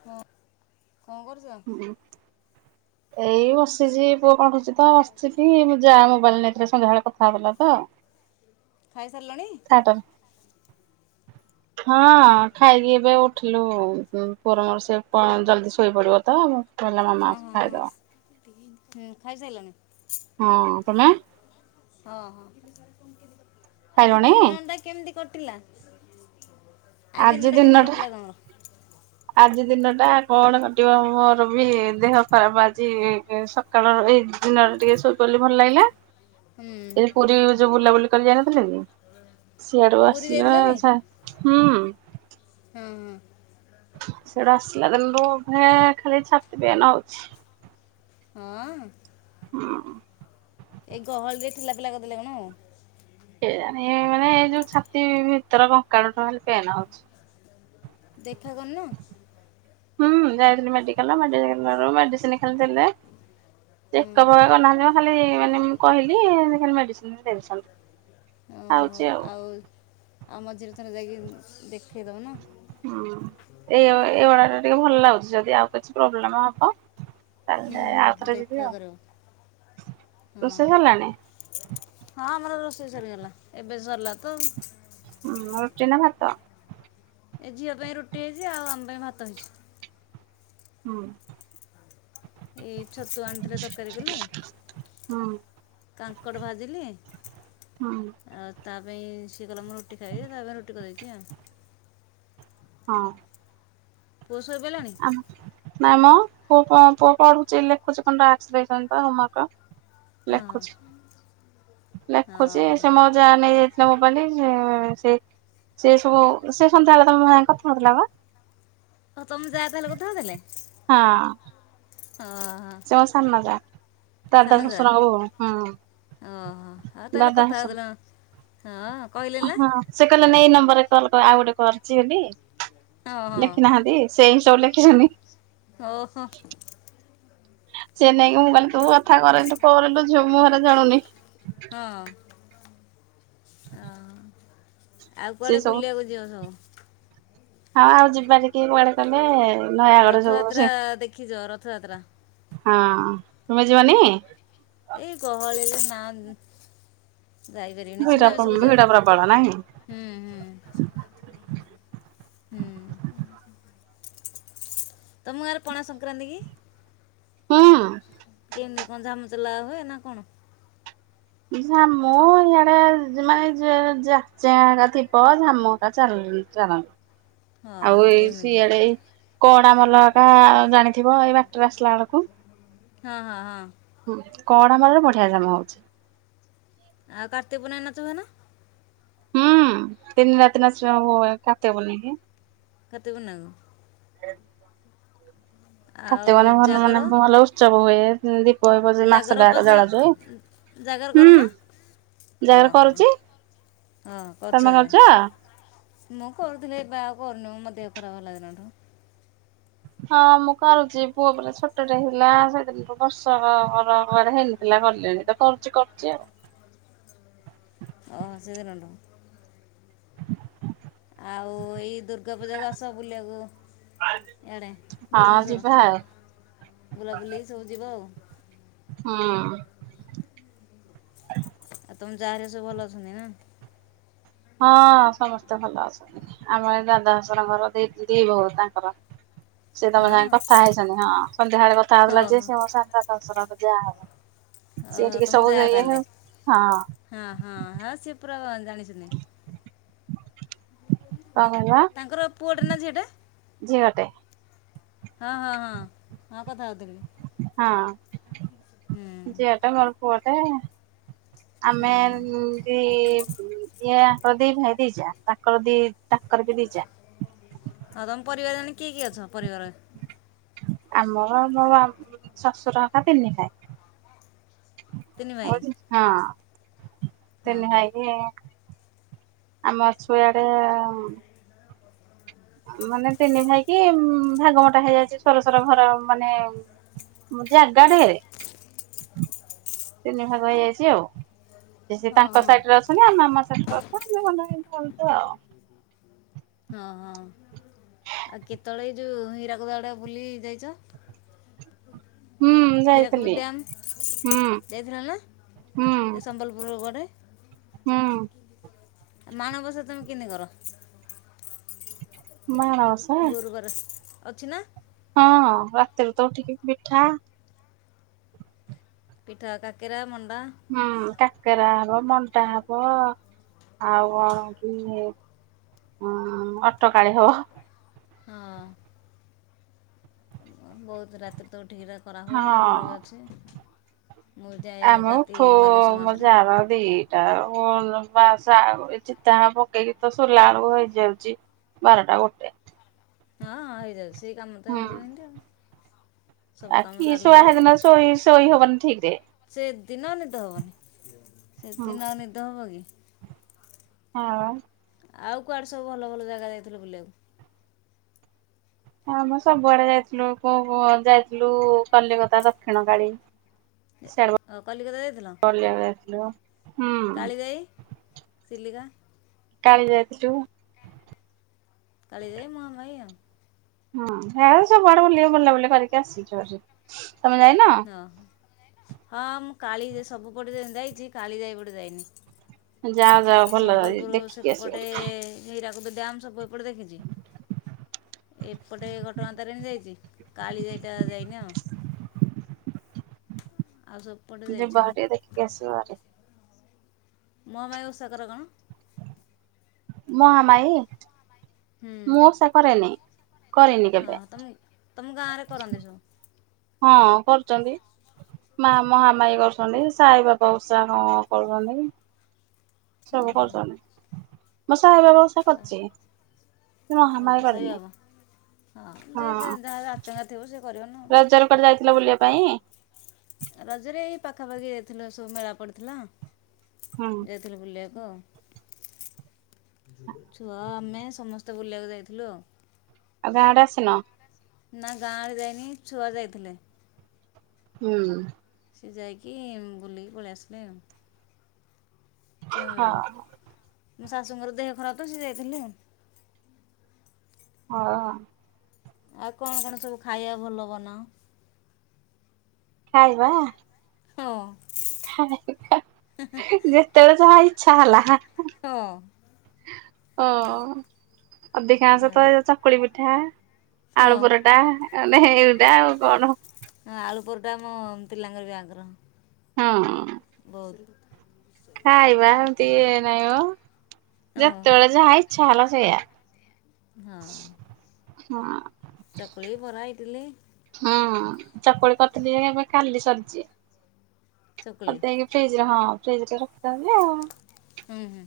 ହଁ କଣ କରୁଛ। [unintelligible] ଏଇ ବସିଛି ପୁଅ ପଢୁଚି ତ ଆସିଛି କି ମୋ ଯା ମୋବାଇଲ ନେଇଥିଲି ସନ୍ଧ୍ୟାବେଳେ କଥା ହଉଥିଲା ତ। ଖାଇସାରିଲଣି। ଠାର ହଁ ଖାଇକି ଏବେ ଉ ଉଠିଲୁ ପରମା ସିଆ ପା ଜଲଦି ଶୋଇପଡିବ ତ। କହିଲା ମାମା ହଁ ଆସ ହଁ ହଁ ଖାଇଦବା ସି ସେତିକି ଖାଇସାଇଲଣି। ହଁ ତମେ। ହଁ ହଁ ଆଜି ଖାଇଲଣି? ଦିନ ଟା। କେମିତି କଟିଲା ଆ ଦିନଟା କେମିତି କଟିଲା ତମର। ଆଜି ଦିନ ଟା କଣ କଟିବ ମୋର ବି ଦେହ ଖରାପ ଆଜି କାଳର ଏଇ ଦିନରେ ଟିକେ ଶୋଇପଇଲି ଭଲ ଲାଗିଲା। [unintelligible] ଏ ପୁରୀ ଯୋଉ ବୁଲାବୁଲି କରି ଯାଇନଥିଲେ କି। ସିଆଡୁ ପୁରୀ ଆସିଲା ଯାଇଥିଲରେ ସା ହୁଁ। ହଁ, ହଁ। ସେଇଟା ଆସିଲା ଦିନରୁ ଭେ ଖାଲି ଛାତି ପେନେ ହଉଛି। ହଁ ଅ। ହୁଁ। ଏଇ ଗହଳି ରେ ଠେଲା, ପେଲା କରିଦେଲେ କଣ। ସେ ଜାଣ ଏ ମାନେ ଏଇ ଯୋଉ ଛାତି ଭିତର କଙ୍କାଳୁ ଟା ଖାଲି ପେନ୍ ହଉଛି। ଦେଖା କରିନ। ହୁଁ ଯାଇଥିଲି ମେଡିକାଲ ମେଡିକାଲରୁ ମେଡିସିନି ଖାଲି ଦେଲେ। ହଁ ଚେକଅପ୍ କରିନାହାନ୍ତି ଖାଲି ମାନେ ମୁଁ କହିଲି ଏମିତି ଖାଲି ମେଡ଼ିସିନ ଦେଉଛନ୍ତି। ଓହୋ ଆଉ- ଆଉ ମଝିରେ ଥରେ ଯାଇକି ଦେଖେଇ ଦଉନୁ। ହୁଁ ଏଇ ଏଇଭଡା ଟା ଟିକେ ଭଲ ଲାଗୁଛି ଯଦି ଆଉ କିଛି ପ୍ରୋବ୍ଲେମ ହବ। ହୁଁ ଚାଲି ହୁଁ ଆଉଥରେ ଯିବି ଦେଖା ଆଉ କରିବ ହଁ ରୁଷେଇ ସରିଲାଣି। ହଁ ଆମର ରୋଷେଇ ସରିଗଲା ଏବେ ସରିଲା ତ। ହୁଁ ରୁଟି ନା ଭାତ। ଏ ଝିଅ ପାଇଁ ରୁଟି ହେଇଛି ଆଉ ଆମ ପାଇଁ ଭାତ ହେଇଛି। ହଁ। ଏଇ ଛତୁ ଆଣିଥିଲେ ତରକାରୀ କଲି। ହୁଁ କାଙ୍କଡ଼ ଭାଜିଲି। ହୁଁ ଆଉ ତା ପାଇଁ ସିଏ କଲା ମୁଁ ରୁଟି ଖାଇବି ତା ପାଇଁ ରୁଟି କରିଦେଇଛି ଆଉ। ହଁ। ପୁଅ ଶୋଇପଇଲାଣି। ନାଇଁ ମ ପୁଅ କଣ ପୁଅ ପଢୁଛି ଲେଖୁଛି କଣ ଟାସ୍କ ଦେଇଛନ୍ତି ତ ହୋମାର୍କ। ଓ ହଁ। ହଁ ଲେଖୁଛି ସେ ମୋ ହଁ ଯା ନେଇ ଯାଇଥିଲା ମୋବାଇଲି-ଇ-ଇ-ଇ ସେ ସେ ସବୁ ସେ ସନ୍ଧ୍ୟାବେଳେ ତମ ସାଙ୍ଗେ କଥା ହଉଥିଲା ବା ହ ତମ ଯା ତାହଲେ କଥା ହଉ ଥିଲେ। ହଁ। ହଁ ହଁ। ତ ସାନ ଯା। ଦାଦା ସାନ ଜା ଶଶୁରଙ୍କ ଭଉଣୀ ହୁଁ ଓହୋ ଆଉ ତାହେଲେ ଦାଦା କଥା ଶଶୁର ହଉଥିଲେ ମୋ ହଁ କହିଲେ ନା? ହଁ ସେ କହିଲେ ନା ଏଇ ନମ୍ବରରେ କଲ୍ କର ଆଉ ଗୋଟେ କରିଛି ବୋଲି। ହଁ ହଁ ଲେଖି ନାହାନ୍ତି ସେଇ ହିଁ ସବୁ ଲେଖିଚନ୍ତି। ଓହୋ ହଁ ସେ ନେଇକି ମୁଁ କହିଲି ତୁ କଥା କରେ ତୁ କରେ ଲୋ ଝିଅ ମୁଁ ହେରା ଜାଣୁନି। ହଁ ହ ଆଉ ସେ କୁଆଡେ ସବୁ ବୁଲିବାକୁ [unintelligible] ହଁ ଆଉ ଯିବା ଟିକେ କୁଆଡେ କହିଲେ ନୟାଗଡ ସବୁ ସେ ରଥଯାତ୍ରା-ଆ-ଆ-ଆ ଦେଖିଛ ରଥଯାତ୍ରା ହଁ ତୁମେ ଯିବନି? ଏଇ ଗହଳିରେ ନାଁ ଯାଇପାରିବିନି ଭିଡ ସୁନା ବେଶକୁୁ ଯିବା। ଭିଡ ପ୍ରବଳ ନାଇଁ ହୁଁ ହୁଁ ହୁଁ। ତମ ଗାଁରେ ପଣା ସଂକ୍ରାନ୍ତି କି ହୁଁ କେମତି ଗଂଜା [unintelligible] ହୁଏ ନା କଣ? ଝାମୁ ଇଆଡେ ମାନେ ଯ ଜାଚା ଆକା ଥିବ ଝାମୁକା ଚା ଚାଲନ୍ତି। ହ ଆଉ ଏଇ ସିଆଡେ କଡ ମାଲକା ଜାଣିଥିବ ଏଇ ବାଟରେ ଆସିଲା ବେଳକୁ। ହଁ ହଁ ହଁ। ହୁଁ କଡମାଲିରେ ବଢିଆ ଜାମ ହଉଛି। ଆଉ କାର୍ତିକ ପୂଣ୍ୟୟ ନାଚ ହୁଏ ନା? ହୁଁ ତିନି ରାତି ନାଚିବା ହବ ଏ କାର୍ତ୍ତିକପୂର୍ଣ୍ଣମୀ କି। କାର୍ତ୍ତିକ ପୂର୍ଣମୀ କୁ? ଆଉ କାର୍ତିକ ମାନେ ଭଲ ଜାଗର ମାନେ ଭଲ ଉତ୍ସବ ହୁଏ ଦୀପ ହିପ ଜାଗର ମାସଟା ଉପାସ ଯାକ ଜଳା ଯାଏ। ଜାଗର କରନା? ଜାଗର କରୁଛି। ହଁ କରୁଚ ତମେ କରୁଛ? ଏ। ମୁଁ କରୁଥିଲି ଏବେ ଆଉ କରୁନି ମୋ ଦେହ ଖରାପ ହେଲା ଦିନ ଠୁ। ହଁ ମୁଁ କରୁଛି ପୁଅ ପୁରା ଛୋଟଟା ହେଇଥିଲା ସେଦିନଠୁ ବର୍ଷକ ମୋର ଘରେ ହେଇ ନ ଥିଲା କଲେଣି ତ କରୁଛି କରୁଛି ଆଉ। ଓହ ସେଇ ଦିନ ଠୁ। ଆଉ-ଉ-ଉ-ଉ ଏଇ ଦୁର୍ଗା ପୂଜାକୁ ଆସ ବୁଲିବାକୁ। ଇଆଡେ ଆଉ ହଁ ଭୁବନେଶ୍ଵର ଯିବା ଆଉ ବୁଲାବୁଲି ସବୁ ଯିବା ଆଉ। ହଁ। ଆଉ ତମ ଯା ହେରା ସବୁ ଭଲ ଅଛନ୍ତି ନା? ହଁ-ଅ-ଅ ସମସ୍ତେ ଭଲ ଅଛନ୍ତି। ଆମର ଏ ଦାଦା ଶୂଶୁର ଙ୍କର ଦି ଦି ବୋହୁ ତାଙ୍କର। ସେ ତମ ହଁ ସାଙ୍ଗେ କଥା ହେଇଛନ୍ତି ହଁ ସନ୍ଧ୍ୟାବେଳେ କଥା ହେଉଥିଲା ଯେ ଓହୋ ସେ ମୋ ସାନ ଶୁଶୂର କ ଯା ହେବେ। ସେଏ ଓହୋ ଟିକେ ତମ ସବୁ ଯା ଇଆ [unintelligible] ତାହେଲେ ହଉ ହଁ। ହଁ ହଁ ହଁ ସେ ପୁରା ଜାଣିଛନ୍ତି। ହୋ [inaudible] ତାଙ୍କର ପୁଅଟେ ନା ଝିଅଟେ? ଝିଅଟେ ହଁ ହଁ ହଁ ହଁ କଥା ହଉଥିଲି। ହଁ ହୁଁ ଝିଅଟେ ମୋର ପୁଅଟେ। ଆମେ ହଁ ଏ ଇଏ ପ୍ରଦୀପ ହେରିଜା। ତାଙ୍କର ଦି ତାଙ୍କର ବି ଦିଇଯା। ହ ତମ ପରିବାର [unintelligible] କି କି ଅଛ ପରିବାର? ଆମର ମୋ ଶଶୁର ହେଇକା ତିନି ଭାଇ। ତିନି ଭାଇ ଆ [unintelligible] ହଁ ତିନି ହଁ ଭାଇକି ଆମର ସବୁ ଇଆଡେ ମାନେ ତିନି ଭାଇ କି ଭାଗମଟ ବଣ୍ଟା ହେଇଯାଇଚି ସର ସର ଘର ମାନେ ମୁଁ ଜାଗାରେ ତିନି ଭାଗ ହେଇଯାଇଚି ଆଉ। ସେ ସେ ହଁ ତାଙ୍କ ହଁ ସାଇଟି ରେ ଅଛନ୍ତି ଆମ ଆମ ସାଇଡି [unintelligible] ମନ ଭଛୁ ଆଉ। ହଁ ହଁ। ଆଉ କେତେବେଳେ ଏ ଯୋଉ ହୀରାକୁଦ ଆଡେ ବୁଲି ଯାଇଚ? ହୁଁ ହୀରାକୁଦୁ ଯାଇଥିଲି ଡ୍ୟାମ୍। ହୁଁ ଯାଇଥିଲା ନା ହୁଁ ଏ ସମ୍ବଲପୁର ଗଡ଼େ? ହୁଁ ଆ ମାଣବସା ତମେ କେନ୍ତି କର? ମାଣବସା ଗୁରୁବାର ଅଛି ନା? ହଁ ରାତିରୁ ତ ଉଠିକି ପିଠା। ପିଠା କାକେରା ମଣ୍ଡା। ହଁ କାକେରା ହବ ମଣ୍ଡା ହବ ଆଉ କଣ କି ହଁ ଅଟକାଳି ହବ ହଁ। ବହୁତୁ ରାତିରୁ ତ ଉଠିକିରି କରାହୁଏ ଆମର ବି ଅଛି। ମୁଁ ଯାଏ ଆମେ କାର୍ତ୍ତି ଉଠୁ ମାର୍ଗଶୀର ମୋ ମାସରେ ଜାଆ ଦି ଟଉ ବାସ ଚିତାହା [unintelligible] ପକେଇକି ତ ଶୋଇଲା ବେଳୁ ହେଇଯାଉଚି। ବାରଟା ଗୋଟେ। ହଁଁ ହେଇଯାଉ ସେଇ କାମ ତ ହେଇଯିବ ହେନ୍ତି ଆଉ। ସବୁ କାମ ଆଖି ଶୁଆ ସାରିଲା ବେଳକୁ ହେଦିନ ଶୋଇ ଶୋଇ ହବନି ଠିକି ରେ। ସେଦିନ ନିଦ ହବନି ହଁ। ସେଦିନ ଆଉ ନିଦ ହବ କି? ହଁ। ଆଉ କୁଆଡେ ସବୁ ଭଲ ଭଲ ଜାଗା ଯାଇଥିଲ ବୁଲିବାକୁ? ହଁ ମୁଁ ସବୁଆଡେ ଯାଇଥିଲୁ କୁ ଯାଇଥିଲୁ କଲିକତା ଦକ୍ଷିଣ କାଳି। ଅ କଲିକତା ଯାଇଥିଲ ବୁଲିବାକୁ ଯାଇଥିଲୁ। ହୁଁ କାଳି ଯାଇ ଚିଲିକା। କାଳି ଯାଇଥିଲୁ। କଳିଯାଇ ମହାମାଇ ଆଉ। ହଁ ସେ ସବୁଆଡେ ବୁଲି ବୁଲାବୁଲି କରିକି ଆସିଚୁ ହାରି ତମେ ଯାଇନ? ହ ହଁ ମୁଁ କାଳି ସବୁପଟେ ଯାଇଚି କାଳିଯାଇପଟେ ଯାଇନି। ଯାଅ ଯାଅ ଭଲ ସମ୍ବଲପୁରୁ ଦେଖିକି ଆସିବ ସେପଟେ ଟିକେ ହୀରାକୁଦ ଡମ୍ ସବୁ ଏପଟେ ଦେଖିଚି ଏପଟେ ଘଟଗାଁ ତାରଣୀ ଯାଇଚି କାଳିଯାଇଟା ଯାଇନି ଆଉ। ଆଉ ସବୁ ଯିବହାରି ଟିକେ ଦେଖିକି ଆସିବ ହାରି। ମହାମାଇ ଓଷକର କଣ? ମହାମାୟୀ ହୁଁ ମୁଁ ଓଷା କରେନି। କରିନି ହଁ କେବେ ତମି ତମ ଗାଁ ରେ କରନ୍ତି ସବୁ। ହଁ କରୁଚନ୍ତି। ମା ମହାମାୟୀ କରୁସନ୍ତି ସାଇ ବାବା ଓଷା କଣ କରୁସନ୍ତି। ହଁ ସବୁ ହଁ କରୁସନ୍ତି ମୁଁ ସାଇ ବାବା ଓଷା କରିଚି। ମହାମାୟୀ ସାଇ କରିନି। ବାବା ହଁ ଯେ ହଁ। ଯ-ଯାହା ଯାଚଙ୍କା ଥିବ ସେ କରିବନା ଆଉ। ରଜରେ କୁଆଡେ ଯାଇଥିଲ ବୁଲିଆ ପାଇଁ? ରଜରେ ଏଇ ପାଖାପାଖି ଯାଇଥିଲୁ ସବୁ ମେଳା ପଡିଥିଲା। ହଁ। ଥିଲୁ ବୁଲିଆକୁ ଆଉ ଛୁଆ ଆମେ ସମସ୍ତେ ବୁଲିବାକୁ ଯାଇଥିଲୁ ଆଉ। ଆଉ ଗାଁ ଆଡେ ଆସିନ? ନା ଗାଁ ଆଡେ ଯାଇନି ଛୁଆ ଯାଇଥିଲେ। ହୁଁ। ସେ ଯାଇକି ବୁଲିକି ପଳେଇ ଆସିଲେ ଆଉ। ଚିଉଁ ହଁ ମୋ ଶାଶୁଙ୍କର ଦେହ ଖରାପ ତ ସେ ଯାଇଥିଲେ ଆଉ। ହ ଅଁ। ଆଉ କଣ କଣ ସବୁ ଖାଇବା ଭଲ ବନାଅ? ଖାଇବା? ହଁ। ଖା-ଇ-ବା ଯେତେବେଳେ ଯାହା ଇଚ୍ଛା ହେଲା। ହଁ। ଓ ହଁ ଅଧିକାଂଶତ ଏ ଚକୁଳି ପିଠା। ହଁ ଆଳୁ ପରଟା ମାନେ ଏଉଟା ଆଉ କଣ। ହଁ ଆଳୁପରଟା ଆମ ପିଲାଙ୍କର ବି ଆଗ୍ରହ। ହଁ। ବହୁତ୍। ଖାଇବା ଏମିତି ଇଏ ନାଇଁମ। ହଁ ଯେତେବେଳେ ଯାହା ଇଛା ହେଲା ସେଇଆ। ହଁ। ହଁ। ଚକୁଳି ବରା ଇଡିଲି। ହଁ ଚକୁଳି କରିଥିଲି ଯେ ହେରାପା କାଲି ସରିଚି। ଚକୁଳି କରିଦେଇକି ଫ୍ରିଜରେ ହଁ ଫ୍ରିଜରେ ରଖିଦଉଚି ଆଉ। ହୁଁ ହୁଁ।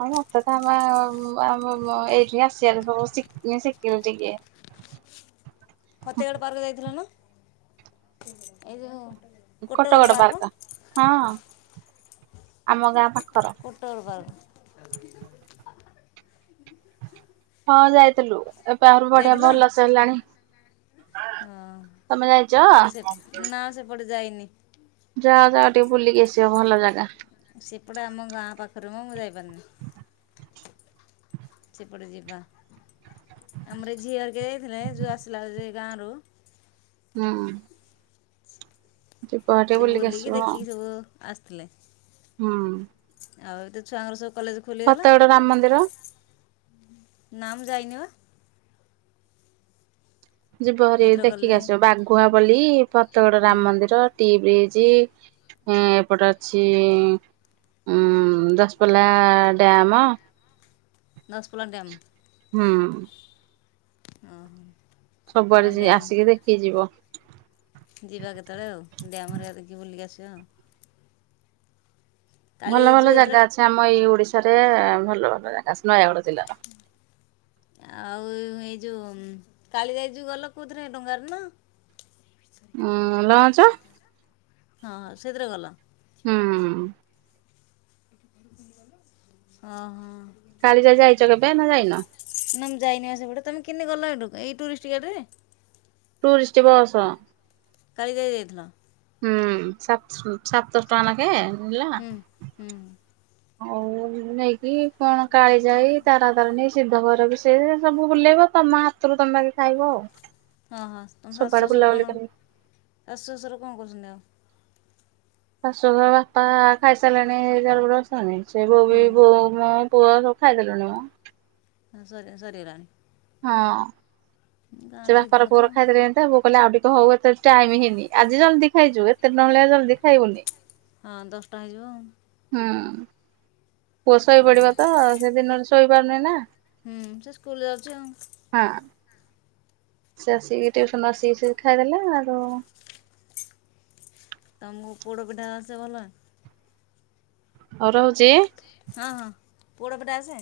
ଆଉ ମତେତ ଆମ ଆମ-ମ ଏଇଠି ଆସିଆରେ ସବୁ ଶିକ୍ ଏଁ ଶିକିଲି ଟିକେ। ଫତେଇଗଡ ପାର୍କ ଯାଇଥିଲ ନା। ଏ ଯୋଉ ଖଟଗଡ ପାର୍କ ଟା। ହଁ ଆମ ଗାଁ ପାଖର। [inaudible] ହଁ ଯାଇଥିଲୁ ଏବେ ଆହୁରି ବଢିଆ ଯାଇଥିଲ ଭଲସେ ହେଲାଣି। ହଁ ତମେ ସେ ଯାଇଚ? ନା ସେପଟେ ଯାଇନି। ଯାଅ ଯାଅ ଟିକେ ବୁଲିକି ଆସିବ ଭଲ ଯାଗା। ସେପଡେ ଆମ ଗାଁ ପାଖରେ ମ, ମୁଁ ଯାଇ ପାରୁନି। ସେପଟେ ଯିବା, ଆମର ଏ ଝିଅ ହେରିକେ ଯାଇଥିଲେ ଯୋଉ ଆସିଲା [unintelligible] ସେ ଗାଁ ରୁ ହୁଁ ଉଁ ଟିକେ ସିଏ ବୁଲିକି ଆସିବ ଆଉ ଦେଖିକି ସବୁ ଆସିଥିଲେ। ହୁଁ। ଆଉ ଏତ ଛୁଆଙ୍କର ସୁ ଫତଗଡେ ରାମ ମନ୍ଦିର। ନା ମୁଁ ଯାଇନି ମ। ଯିବ ହାରି ଏଥର ଦେଖିକି ଗଲେ ଆସିବ, ବାଘୁଆ ପଲି, ଫତେଗଡ ହୁଁ ରାମ ମନ୍ଦିର। ସି ବିଚ୍, ଏଁ ଏପଟେ ଅଛି ଉଁ ଉଁ ଦଶପଲା ଡ୍ୟାମ। ଦଶପଲ ଡ୍ୟାମ୍, ହୁଁ ଓହୋ। ହଁ ସବୁଆଡେ ଡ୍ୟାମ୍ ଆସିକି ଦେଖି ଯିବ। ଯିବା କେତେବେଳେ ଆଉ, ଡ୍ୟାମ୍ ରା ଦେଖିକି ବୁଲିକି ଆସିବା ଆଉ। ଭଲ କାଳିଜାଇ ଭଲ ଯେଉଁ ଏଥର ଜାଗା ଅଛି ଆମ ଏଇ ଓଡିଶାରେ, ଭଲ ଭଲ ଜାଗା, ଅ ନୟାଗଡ଼ ଜିଲ୍ଲାର। [unintelligible] ଆଉ ଏଇ ଯୋଉ, କାଳିଜାଇ ଯୋଉ ଗଲ, କୋଉଥିରେ ଡଙ୍ଗାରେ ନା? ଉଁ ଉଁ ଲଞ୍ଚ। ହଁ ସେଥିରେ ଗଲ? ହୁଁ ଉଁ ଓ ହୋ। କାଲିଜାଇ ଯାଇଚ କେବେ, ନା ଯାଇନ? ନା ମୁଁ ଯାଇନି ଆ ସେପଟେ, ତମେ କେନେ ଗଲ ହେଠୁ, ଏଇ ଟୁରିଷ୍ଟ ଗାଡି ରେ ଟୁରିଷ୍ଟ ବସ୍। କାଳିଜାଇ ଯାଇଥିଲ? ହୁଁ, ସାତ ସାତଶହ ଟଙ୍କା ନା କେ ନେଲା। ହୁଁ ହୁଁ ଆଉ ନେଇକି, କଣ କାଳିଜାଇ, ତାରାତାରେଣୀ ସିଧଘର ବି ସେ ସବୁ ବୁଲେଇବ, ତମ ହାତରୁ ତମେ ବାକି ଖାଇବ ଆଉ। ହଁ ହଁ ତମ ଶାଶୁ ସବୁଆଡେ ଶ୍ୱଶୁର ବୁଲାବୁଲି କଣ, କରି ଶାଶୁ ଶ୍ୱଶୁର କଣ କରୁଚନ୍ତି ଆଉ? ଶାଶୁଘ ବାପା ଖାଇସାରିଲେଣି, [unintelligible] ଗୋଟେ [unintelligible] ସେ ବୋଉ ବି ବୋଉ ହୁଁ ମୁଁ ପୁଅ ସବୁ ଖାଇଦେଲୁଣି ମ। ହ ସ ସରି ଗଲାଣି। ହଁ, ସେ ବାପର ଶୀଘ୍ର ତ ପୁଅର ଖାଇଥିଲେ ଏମିତା, ବୋ କହିଲେ ଆଉ ଟିକେ ହଉ, ଏତେ ଟାଇମ୍ ହେଇନି, ଆଜି ଜଲଦି ଖାଇଚୁ, ଏତେ [unintelligible] ହେଲେ ଜଲଦି ଖାଇବୁନି। ହଁ, ଦଶଟା ହେଇଯିବ ଆଉ। ହୁଁ, ପୁଅ ଆଉ ଶୋଇପଡିବ ତ, ସେଦିନରେ ଶୋଇପାରୁନି ନା। ହୁଁ ସେ ସ୍କୁଲ୍ ଯାଉଚି ଆଉ। ହଁ। ସେ ଆସିକି, ଟିଉସନ୍ ରୁ ଆସିକି ସେ ଖାଇଦେଲା, ହେଟୁ ତମକୁ ପୋଡ଼ ପିଠା ଆସେ ଭଲ? ହଉ ରହୁଚି। ହଁ ହଁ, ପୋଡ଼ପିଠା ଆସେ?